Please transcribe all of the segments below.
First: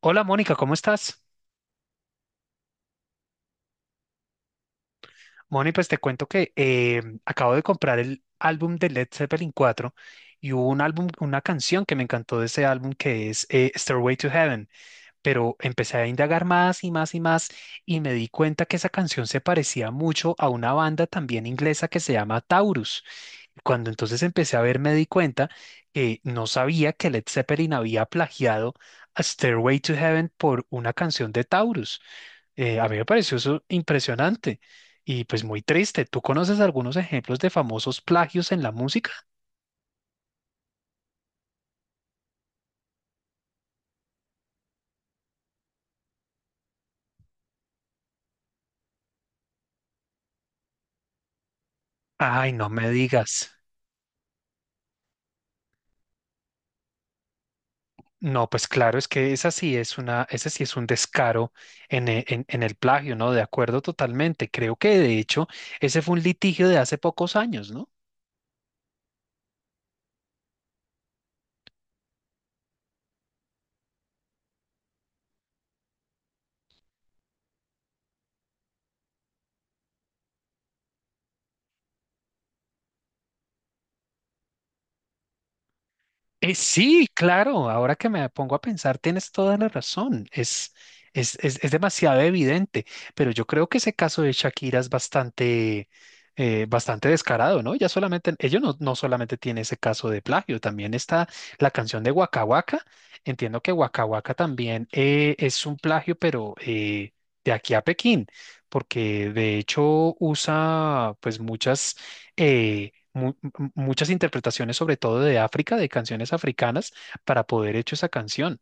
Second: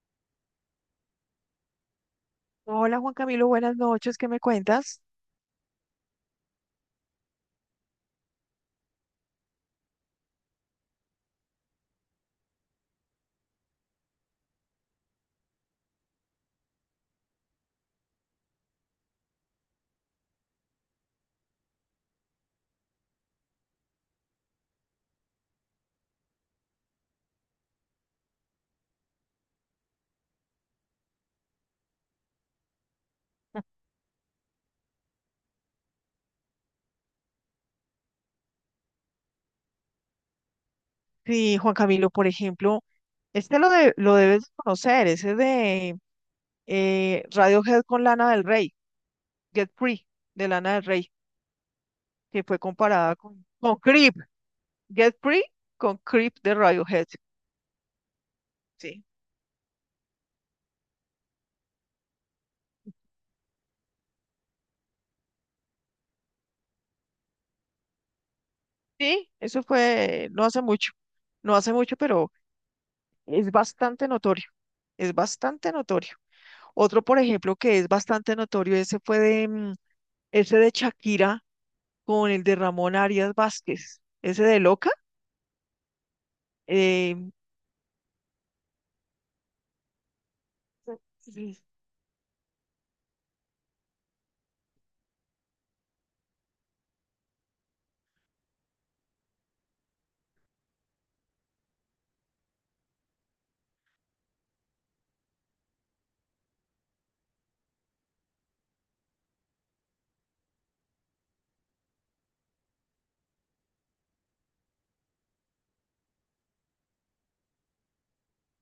Hola Mónica, ¿cómo estás? Hola Juan Camilo, buenas noches, ¿qué me cuentas? Mónica, pues te cuento que acabo de comprar el álbum de Led Zeppelin 4 y hubo un álbum, una canción que me encantó de ese álbum que es Stairway to Heaven. Pero empecé a indagar más y más y más y me di cuenta que esa canción se parecía mucho a una banda también inglesa que se llama Taurus. Cuando entonces empecé a ver, me di cuenta que no sabía que Led Zeppelin había plagiado a Stairway to Heaven por una canción de Taurus. A mí me pareció eso impresionante y pues muy triste. ¿Tú conoces algunos ejemplos de famosos plagios en la música? Sí, Juan Camilo, por ejemplo, lo debes conocer, ese de Radiohead con Lana del Rey, Get Free, de Lana del Rey, que Ay, fue no me comparada con, digas. con Creep, Get Free con Creep de Radiohead, No, pues claro, sí. es que esa sí es una, ese sí es un descaro en, en el plagio, ¿no? De acuerdo totalmente. Creo que de hecho ese fue un litigio de hace pocos años, ¿no? Sí, eso fue no hace mucho, no hace mucho, pero es bastante notorio, es bastante notorio. Otro, por ejemplo, que es bastante notorio, ese fue de ese de Shakira con el de Ramón Arias Vázquez, ese de Loca. Sí, eh, claro, ahora que me pongo a pensar, tienes toda la razón. Sí, Es demasiado evidente, pero yo creo que ese caso de Shakira es bastante, bastante descarado, ¿no? Ya solamente, ellos no solamente tiene ese caso de plagio, también está la canción de Waka Waka. Entiendo que Waka Waka también es un plagio, pero de aquí a Pekín, porque de hecho usa pues muchas. eh, Muchas interpretaciones, sobre todo de África, de canciones africanas, para poder hecho esa canción.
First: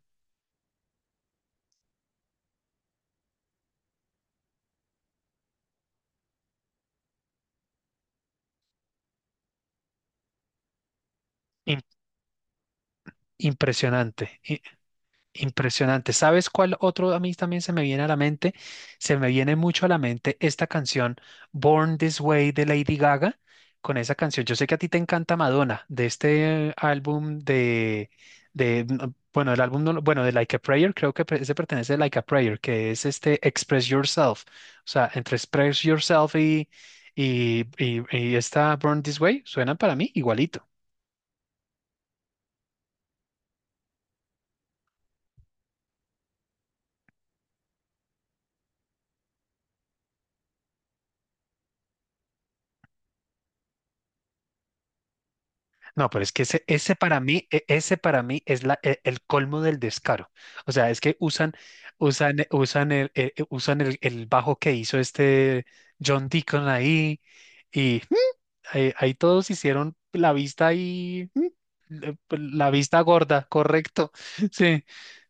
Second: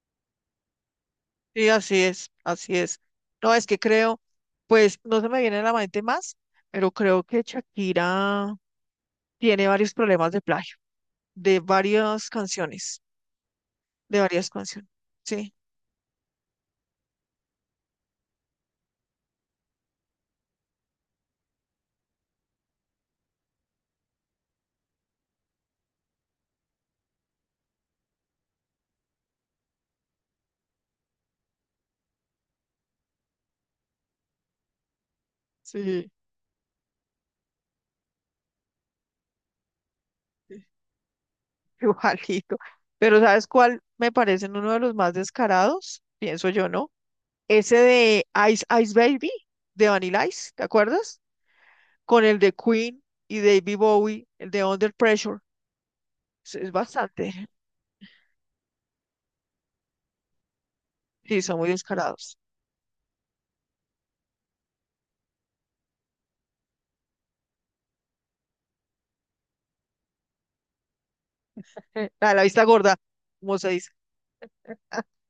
sí, así es, así es. No, es que creo, pues no se me viene a la mente más, pero creo que Shakira tiene varios problemas de plagio, de Im- varias canciones, de impresionante, varias i- canciones. Sí, Impresionante. ¿Sabes cuál otro a mí también se me viene a la mente? Se me viene mucho a la mente esta canción Born This Way de Lady Gaga. Con esa canción, yo sé que a ti te encanta Madonna, de este álbum de no, bueno, el álbum, no lo- bueno, de Like a Prayer, creo que ese pertenece a Like a Prayer, que es este Express Yourself. O sea, entre Express sí, Yourself y esta Born This Way suenan para mí sí, igualito. igualito. Pero ¿sabes cuál me parece uno de los más descarados? Pienso yo, ¿no? Ese de Ice Ice Baby, de Vanilla Ice, ¿te acuerdas? Con el de Queen y David Bowie, el de Under Pressure. No, pero es que Es ese para bastante. mí, ese para mí es la, el colmo del descaro. O sea, Sí, son muy descarados. usan, usan el bajo que hizo este John Deacon ahí y ahí, ahí todos hicieron la vista ahí, A la vista la gorda, vista gorda, como se dice. correcto. Sí,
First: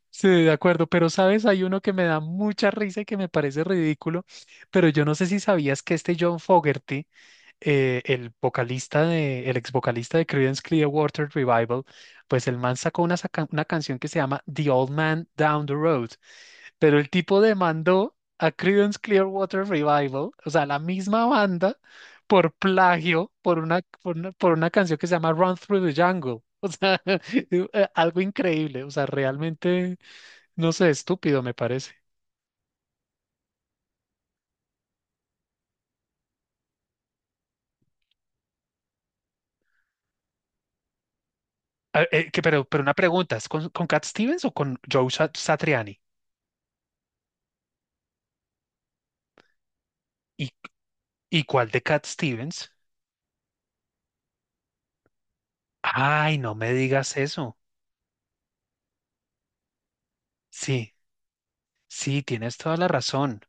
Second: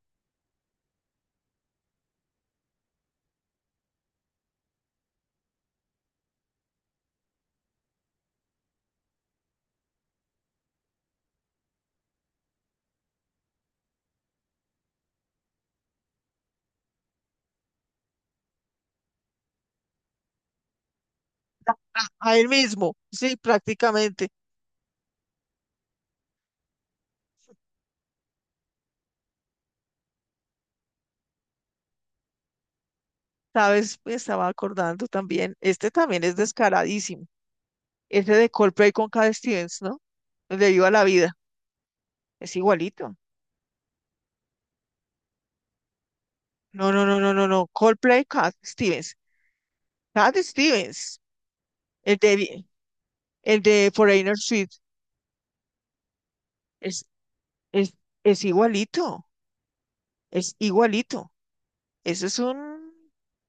sí, de acuerdo. Pero sabes, hay uno que me da mucha risa y que me parece ridículo, pero yo no sé si sabías que este John Fogerty el vocalista de, el ex vocalista de Creedence Clearwater Revival, pues el man una canción que se llama The Old Man Down the Road, pero el tipo demandó a Creedence Clearwater Revival, o sea, la misma banda, A él por mismo, plagio, sí, prácticamente. Por una canción que se llama Run Through the Jungle. O sea, algo increíble, o sea, realmente, no sé, estúpido me parece. Sabes, me estaba acordando también. Este también es descaradísimo. Ese de Coldplay con Cat Stevens, ¿no? El de Viva la Vida. Es Pero una igualito. pregunta, ¿es con Cat Stevens o con Satriani? No, no, no, no, no, no. Coldplay, Cat Stevens. Cat Stevens. ¿Y cuál de Cat El de, Vi- Stevens? el de Foreigner Suite. Ay, no me Es, digas eso. es, es igualito. Es Sí, igualito. sí, Eso tienes toda la razón.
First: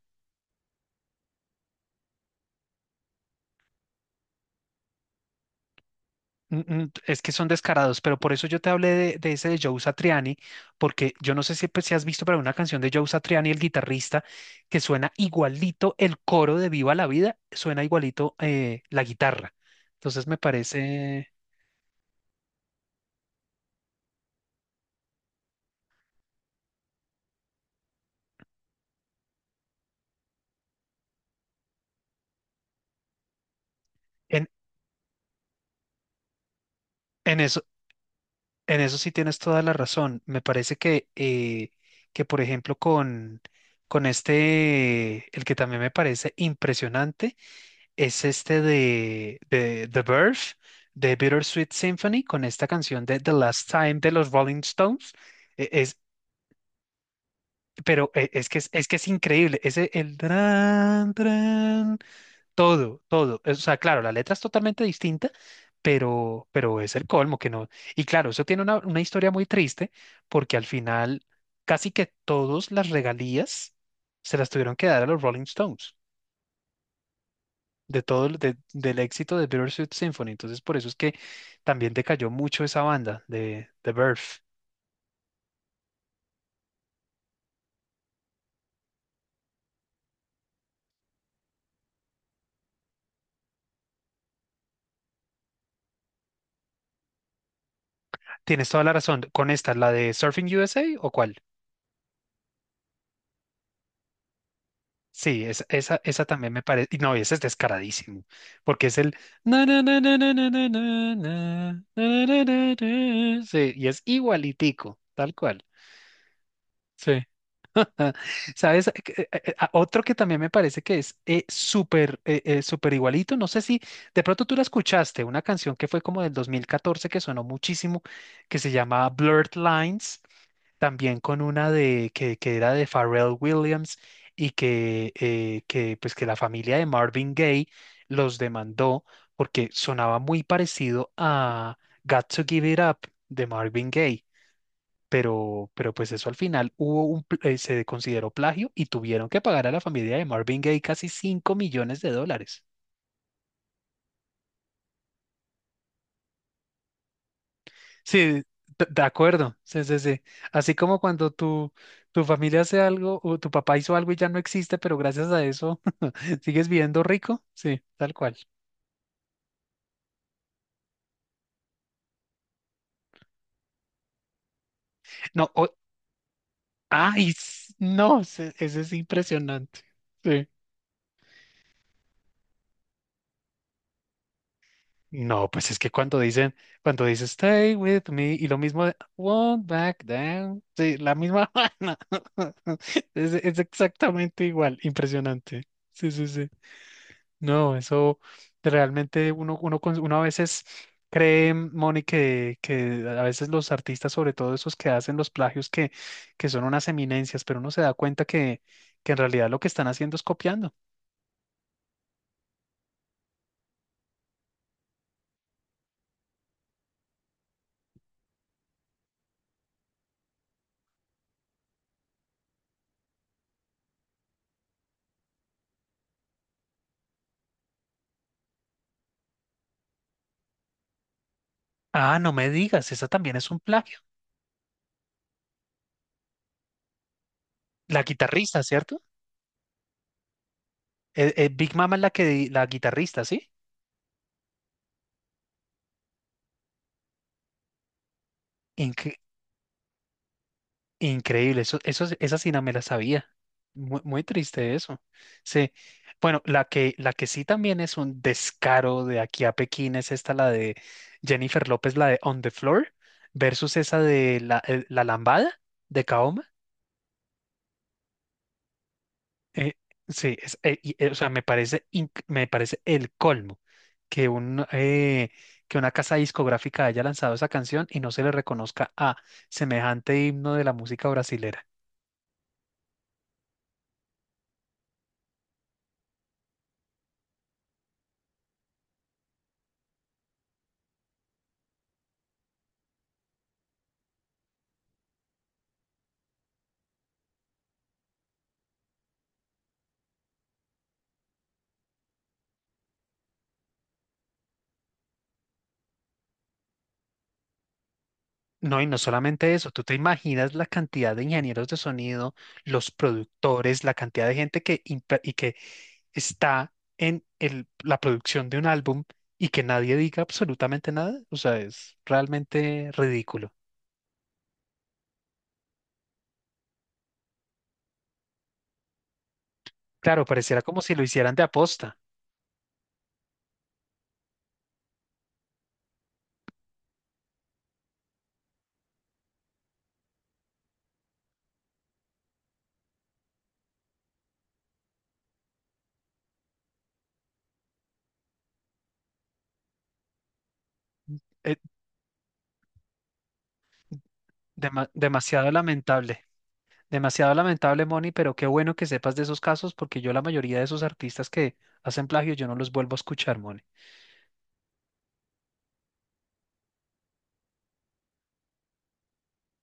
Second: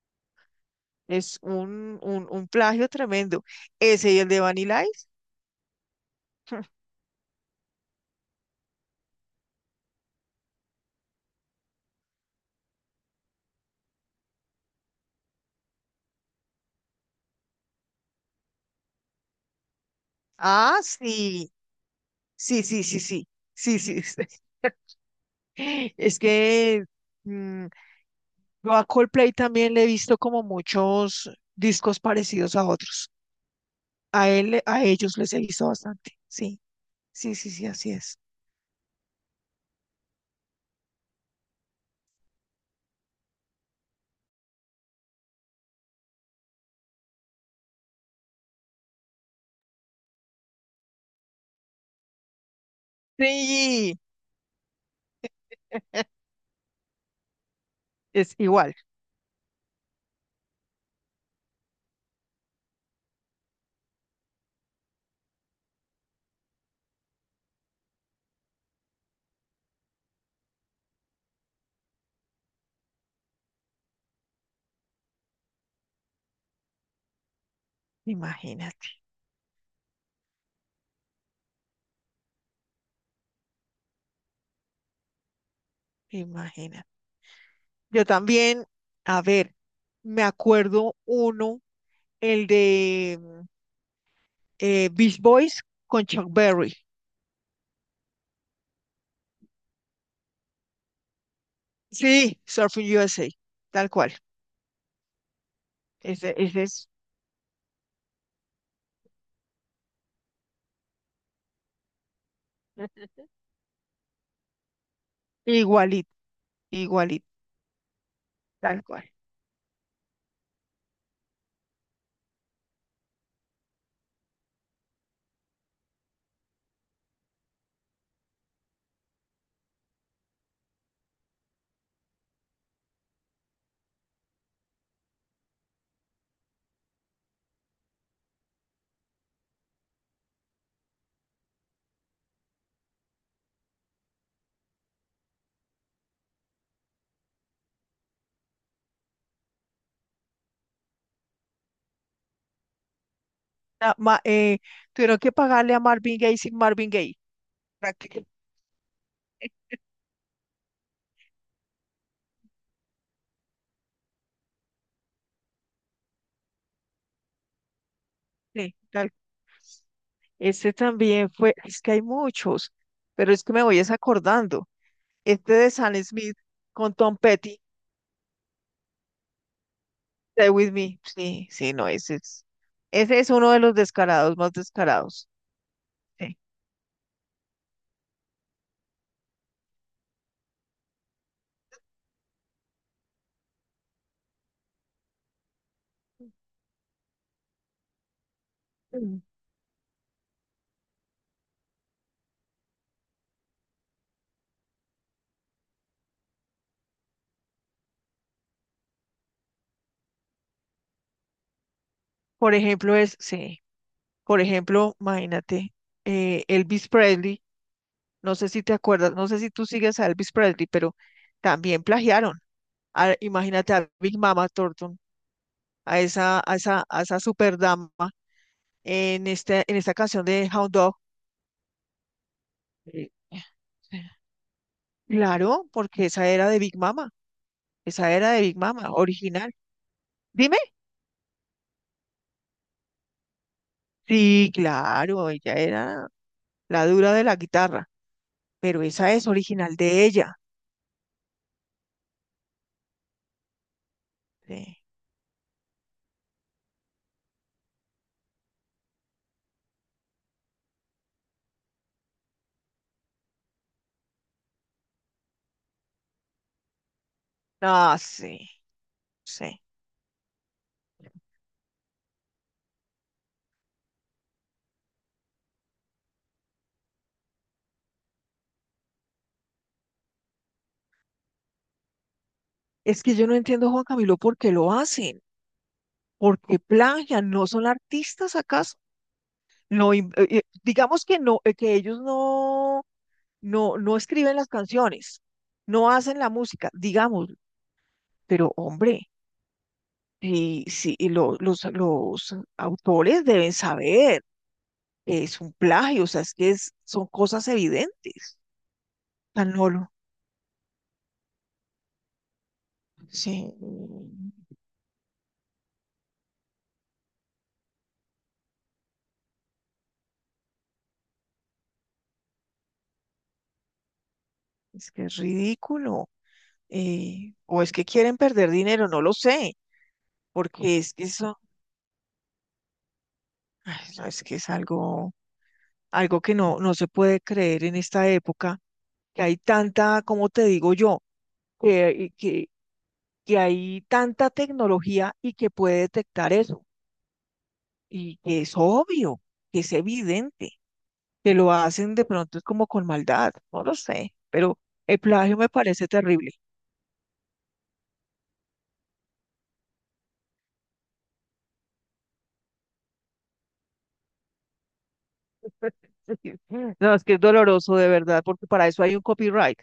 es un, un plagio tremendo. Ese y el de Vanilla Ice. Mm, mm, es que son descarados, pero por eso yo te hablé de ese de Joe Satriani, porque yo no sé si, pues, si has visto, pero una canción de Joe Satriani, el guitarrista, que suena igualito el coro de Viva la Vida, suena igualito la guitarra. Entonces me Ah, parece, sí, sí, sí, sí, sí, sí, sí. Sí. Es que mm, yo a Coldplay también le he visto como muchos discos parecidos a otros. En, A ellos les he visto bastante. Sí, sí, en sí, sí, así es. en eso sí tienes toda la razón. Me parece que por ejemplo, con este, el que también me parece impresionante es este de The Verve, de Bittersweet Symphony, con esta canción de The Last Time Sí, de los Rolling Stones. Es, es es que igual. es que es increíble. Ese, el... Todo, todo. O sea, claro, la letra es totalmente distinta, pero es el colmo que no. Y claro, eso tiene una historia muy triste, porque al final casi que todas las regalías se las tuvieron que dar a los Rolling Stones, de Imagínate, del éxito de Bittersweet Symphony. Entonces, por eso es que también decayó mucho esa banda de The Birth. imagínate. Yo también, a ver, me acuerdo uno, el de Beach Boys con Chuck Berry. Tienes toda la razón. ¿Con esta, la de Surfing USA o cuál? Sí, Surfing USA, tal cual. Sí, esa Ese, también ese me es parece. No, ese es descaradísimo, porque es el. Na, na, na, na, na, na, na, na, na, na, na, na, na. Sí, y es igualitico, tal cual. igualito, Sí. igualito, tal ¿Sabes? Cual. Otro que también me parece que es súper súper igualito. No sé si de pronto tú la escuchaste, una canción que fue como del 2014 que sonó muchísimo, que se llama Blurred Lines también con una de que era de Pharrell Williams y pues que la familia de Marvin Gaye los demandó porque sonaba muy parecido a Got to Give It Up de Marvin Gaye. Pero pues eso al final se consideró plagio y tuvieron que pagar a la familia de Marvin Gaye casi 5 millones de dólares. Na- ma- eh, Tuvieron que pagarle a Marvin Gaye sin Marvin Gaye. para que- Sí, de acuerdo. Sí, sí, sí. Así como cuando tu familia hace algo o tu papá hizo algo y ya no existe, pero gracias a eso sigues viviendo rico. Sí, tal cual. Sí, tal. Ese también fue, es que hay muchos, pero es que me voy es acordando. No, Este de o- Sam Smith con Tom Petty, no, ese es impresionante. Sí. Stay With Me. Sí, sí, no, ese es uno de los descarados más descarados. No, pues es que Sí. Cuando dice stay with me y lo mismo de won't back down, sí, la misma vaina. Es exactamente igual, impresionante. Sí, sí, sí. No, eso Mm. realmente uno a veces cree, Moni, que a veces los artistas, sobre todo esos que hacen los plagios, que son unas eminencias, pero uno se da cuenta que en realidad lo que están haciendo es copiando. Por ejemplo, es, sí. Por ejemplo, imagínate, Elvis Presley, no sé si te acuerdas, no sé si tú sigues a Elvis Presley, pero también plagiaron. Imagínate a Big Mama Thornton, a esa, a esa, a esa super dama en esta canción de Hound Dog. Ah, no me digas, esa Eh, también es un plagio. eh, Claro, porque esa era de Big Mama, La esa era de Big guitarrista, Mama, ¿cierto? original. Dime. Big Mama es la que, la guitarrista, ¿sí? Sí, claro, ella era la dura de la guitarra, pero esa es original de ella. Increíble, eso, sí, esa sí no me la sabía. Muy, muy triste Sí. eso. Sí. Bueno, la que sí también es un descaro de aquí a Pekín es esta, la de Jennifer López, la de On the Floor, versus esa de la Lambada de Kaoma. Ah, sí, sí. Eh, o sea, me parece, me parece el colmo que, un, eh, que una casa discográfica haya lanzado esa canción y no se le reconozca a semejante himno de la música brasilera. Es que yo no entiendo, Juan Camilo, por qué lo hacen, por qué plagian, ¿no son artistas acaso? No, digamos que no, que ellos no escriben las canciones, no hacen la música, digamos, pero hombre, sí, y los autores deben saber que es un plagio, o sea, es que son cosas evidentes. No, y no Tan solamente no eso, tú te imaginas la cantidad de ingenieros de sonido, los sí, productores, la cantidad de gente y que está en la producción de un álbum y que nadie diga absolutamente nada. O sea, es realmente ridículo. es que es ridículo. O es que quieren perder dinero, no lo sé Claro, pareciera porque como es si lo que hicieran eso, de aposta. ay, no, es que es algo, algo que no se puede creer en esta época, que hay tanta, como te digo yo, que, y que, que hay tanta tecnología y que puede detectar eso, y que es obvio, que es evidente, que lo Eh, hacen de pronto es como con maldad, no lo sé, pero el plagio me Demasiado parece lamentable, terrible. demasiado lamentable, Moni, pero qué bueno que sepas de esos casos porque yo la mayoría de esos artistas que hacen plagio yo no los vuelvo a escuchar, Moni. No, es que es doloroso de verdad, porque para eso hay un copyright,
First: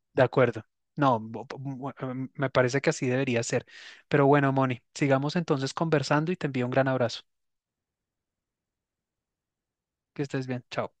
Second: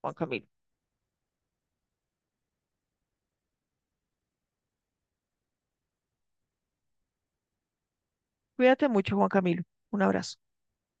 Juan De Camilo. acuerdo. No, bu- bu- bu- em, Me parece que así debería ser. Pero bueno, Moni, sigamos entonces conversando y te envío un gran abrazo. Cuídate mucho, Juan Camilo. Un Que abrazo. estés bien. Chao.